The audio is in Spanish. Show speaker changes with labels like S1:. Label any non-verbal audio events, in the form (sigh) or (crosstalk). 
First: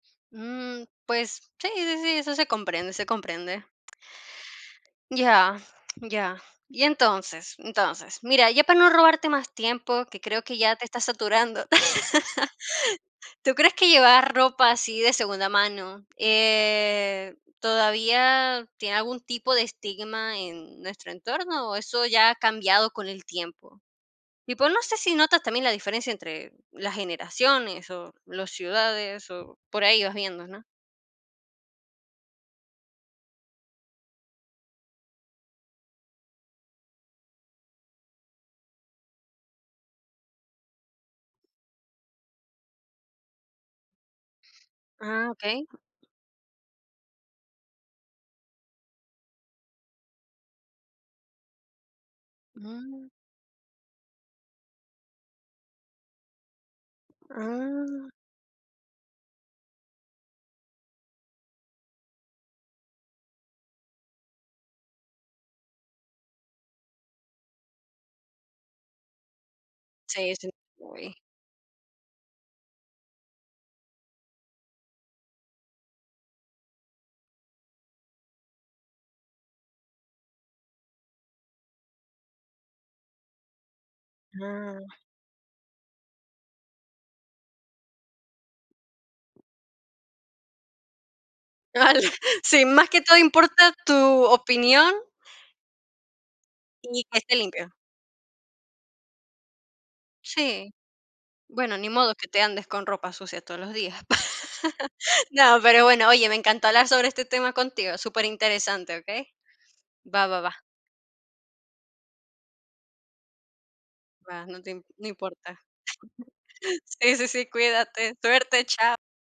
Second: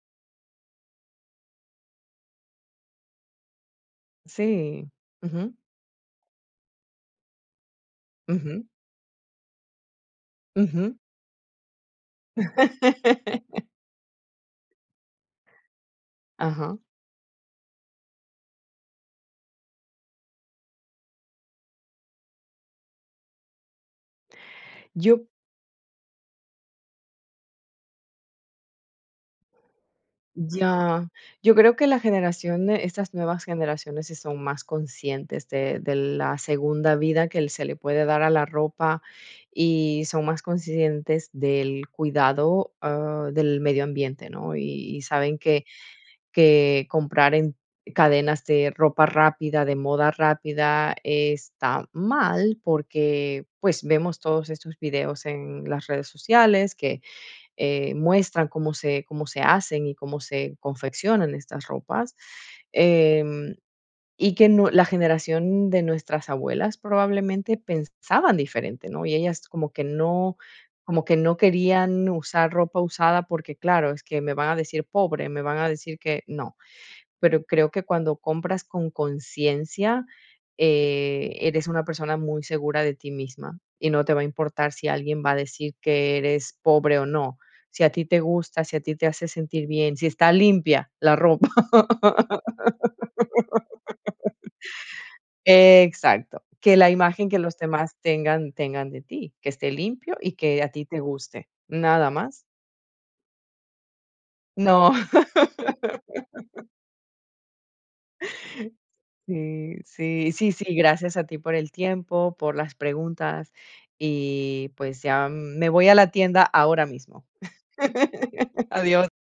S1: Mm, pues, sí, sí, sí, eso se comprende, se comprende.
S2: Sí. Ujú.
S1: Ya, ya. Y entonces, entonces, mira, ya
S2: Ujú.
S1: para no robarte más tiempo, que creo que ya te
S2: Ujú.
S1: estás saturando, (laughs) ¿tú
S2: (laughs)
S1: crees que llevar ropa así de segunda mano,
S2: Ajá.
S1: eh, todavía tiene algún tipo de estigma en nuestro entorno, o, eso ya ha cambiado con el tiempo? Y, pues, no sé si
S2: Yo
S1: notas también la diferencia entre las generaciones, o, los ciudades, o, por ahí vas viendo, ¿no?
S2: Ya. Yo creo que la generación estas nuevas generaciones sí son más conscientes de de la segunda vida que el se le puede dar a la ropa y son más conscientes del cuidado, ah, del medio ambiente, ¿no? Y y
S1: Ah,
S2: saben que
S1: okey.
S2: que comprar en cadenas de ropa rápida, de moda rápida está mal,
S1: Mm.
S2: porque, pues, vemos todos estos videos en las redes sociales que, eh,
S1: Ah.
S2: muestran cómo se cómo se hacen, y cómo se confeccionan estas ropas. Em, y que no la generación de nuestras abuelas probablemente pensaban diferente, ¿no? Y ellas como que
S1: Sí,
S2: no
S1: sí.
S2: como
S1: Uy.
S2: que no querían usar ropa usada, porque claro es que: "Me van a decir pobre, me van a decir que, no". Pero creo que cuando compras con conciencia, eh, eres una persona muy segura de ti misma, y no te va a importar si
S1: Ah.
S2: alguien va a decir que eres pobre o no, si a ti te gusta, si a ti te hace sentir bien, si está limpia la ropa.
S1: Al sí, más que todo importa tu opinión.
S2: (laughs) Exacto. Que la
S1: Sí, que
S2: imagen
S1: esté
S2: que los
S1: limpio.
S2: demás tengan tengan de ti, que esté limpio y que a
S1: Sí.
S2: ti te guste.
S1: Bueno, ni
S2: Nada
S1: modo que
S2: más.
S1: te andes con ropa sucia todos los días. (laughs)
S2: No.
S1: No, pero bueno, oye, me
S2: (laughs)
S1: encantó hablar sobre este tema contigo, superinteresante, ¿okey?
S2: Sí,
S1: Va,
S2: sí,
S1: va,
S2: sí,
S1: va.
S2: sí, gracias a ti por el tiempo, por las preguntas
S1: Va, no
S2: y,
S1: te im
S2: pues,
S1: no
S2: ya
S1: importa.
S2: me voy a la tienda
S1: (chuckles)
S2: ahora
S1: Sí,
S2: mismo.
S1: sí, sí, cuídate. Suerte,
S2: (laughs)
S1: chao.
S2: Adiós.